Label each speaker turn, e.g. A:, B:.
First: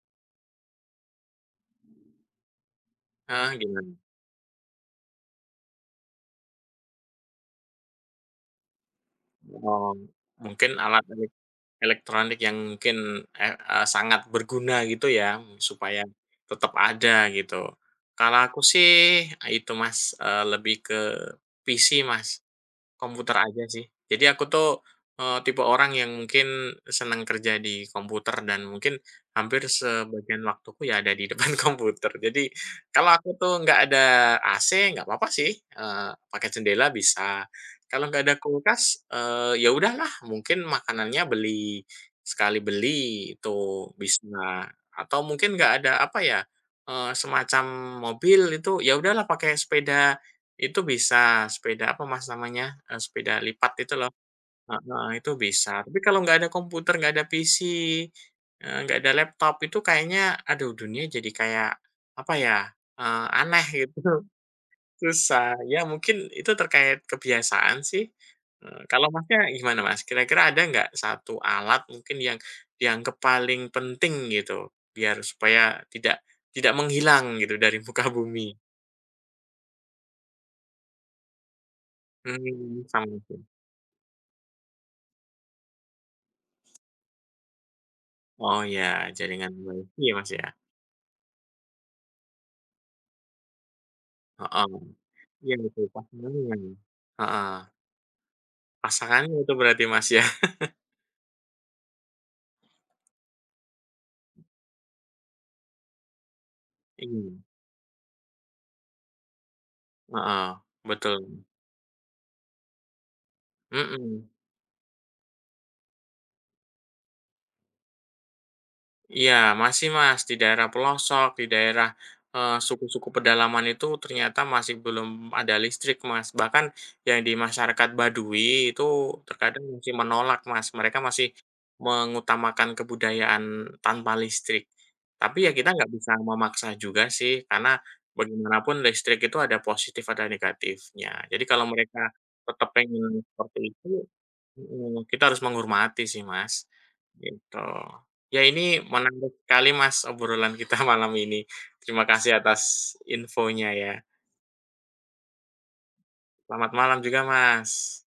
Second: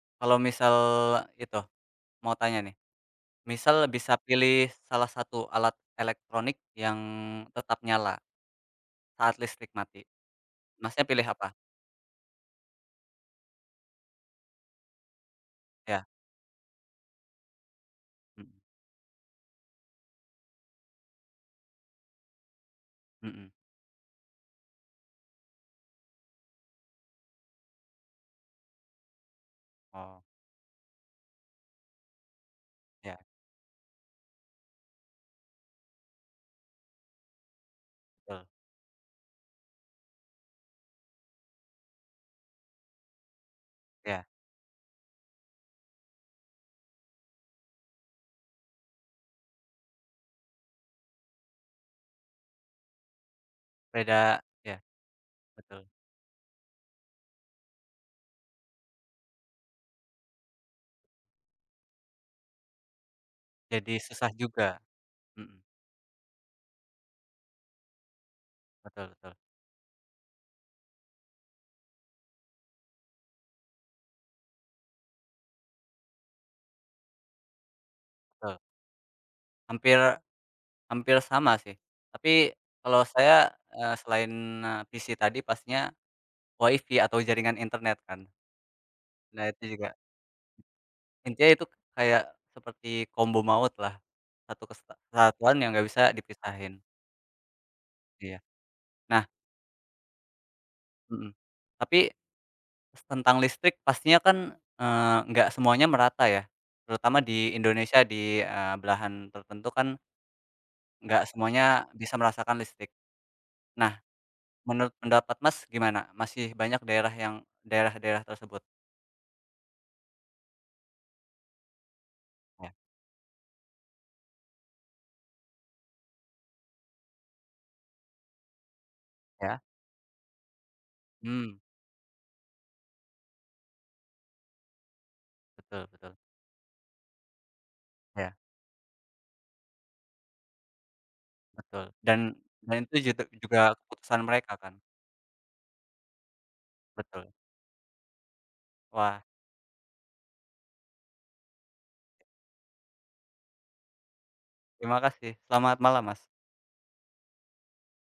A: Kalau misal itu, mau tanya, nih.
B: Heeh,
A: Misal
B: gimana?
A: bisa pilih salah satu alat elektronik yang tetap nyala, saat listrik
B: Oh,
A: mati,
B: mungkin alat
A: Masnya pilih
B: elik
A: apa?
B: elektronik yang mungkin, eh, e sangat berguna, gitu ya, mmm,
A: Ya.
B: supaya tetap ada, gitu. Kalau
A: Mmm.
B: aku sih, itu, Mas. Eee, lebih ke PC, Mas. Komputer
A: Mhm.
B: aja, sih. Jadi aku tuh, eee, tipe orang yang mungkin senang kerja di komputer dan mungkin, hampir
A: Oh.
B: sebagian waktuku ya ada di depan komputer. Jadi, kalau
A: Ya.
B: aku tuh nggak ada AC, nggak papa sih, eee, pakai jendela bisa. Kalau nggak ada
A: Betul.
B: kulkas, eee, ya udahlah. Mungkin makanannya beli sekali beli itu,
A: Ya.
B: bisa. Atau mungkin nggak ada apa ya, eee, semacam mobil itu, ya udahlah pakai sepeda itu bisa. Sepeda apa, Mas, namanya? E sepeda lipat itu, lo.
A: Sepeda ya.
B: Heeh, itu bisa.
A: Betul.
B: Tapi kalau nggak ada komputer, nggak ada PC, eee, nggak ada laptop, itu kayaknya, aduh. Dunia jadi kayak, apa ya, eee, aneh
A: Jadi
B: gitu.
A: susah juga,
B: Susah.
A: mhm.
B: Ya mungkin, itu terkait kebiasaan, sih.
A: Betul
B: Kalau
A: betul.
B: Masnya gimana, Mas? Kira-kira ada nggak, satu alat, mungkin yang dianggap paling penting, gitu, biar supaya tidak tidak menghilang, gitu, dari muka bumi?
A: Betul. Hampir hampir sama, sih. Tapi,
B: Mmm,
A: kalau
B: sama.
A: saya, eee, selain e PC tadi, pastinya Wi-Fi atau jaringan internet, kan.
B: Oh iya,
A: Nah,
B: jaringan
A: itu juga.
B: Wi-Fi, ya Mas, ya?
A: Intinya itu k kayak seperti kombo maut, lah.
B: Heeh,
A: Satu kesta
B: [unintelligible]
A: kesatuan yang nggak bisa dipisahin.
B: heeh.
A: Iya. Nah.
B: Pasangannya itu berarti Mas, ya?
A: Mhm. Tapi, s tentang listrik pastinya kan, eee, nggak semuanya merata, ya. Terutama
B: [unintelligible]
A: di Indonesia di, eee, belahan tertentu kan,
B: Heeh,
A: nggak
B: betul.
A: semuanya bisa merasakan listrik. Nah,
B: Mhm.
A: menurut pendapat Mas gimana? Masih banyak daerah yang daerah-daerah tersebut?
B: Iya, masih, Mas. Di daerah pelosok, di daerah, eee,
A: Ya.
B: suku-suku pedalaman itu, ternyata masih belum ada listrik, Mas. Bahkan, yang di masyarakat Baduy, itu
A: Ya.
B: terkadang masih menolak, Mas. Mereka masih
A: Mmm.
B: mengutamakan kebudayaan tanpa listrik. Tapi ya kita
A: Betul
B: nggak bisa
A: betul.
B: memaksa juga, sih. Karena,
A: Ya.
B: bagaimanapun listrik itu ada positif, ada negatifnya. Jadi kalau
A: Betul.
B: mereka
A: Dan,
B: tetap
A: selain itu jute
B: pengen
A: juga,
B: seperti itu
A: keputusan mereka, kan.
B: mhm, kita harus menghormati sih Mas,
A: Betul.
B: gitu. Ya ini,
A: Wah.
B: menarik kali, Mas, obrolan kita malam ini. Terima kasih atas infonya, ya.
A: Terima kasih. Selamat malam, Mas.
B: Selamat malam juga, Mas.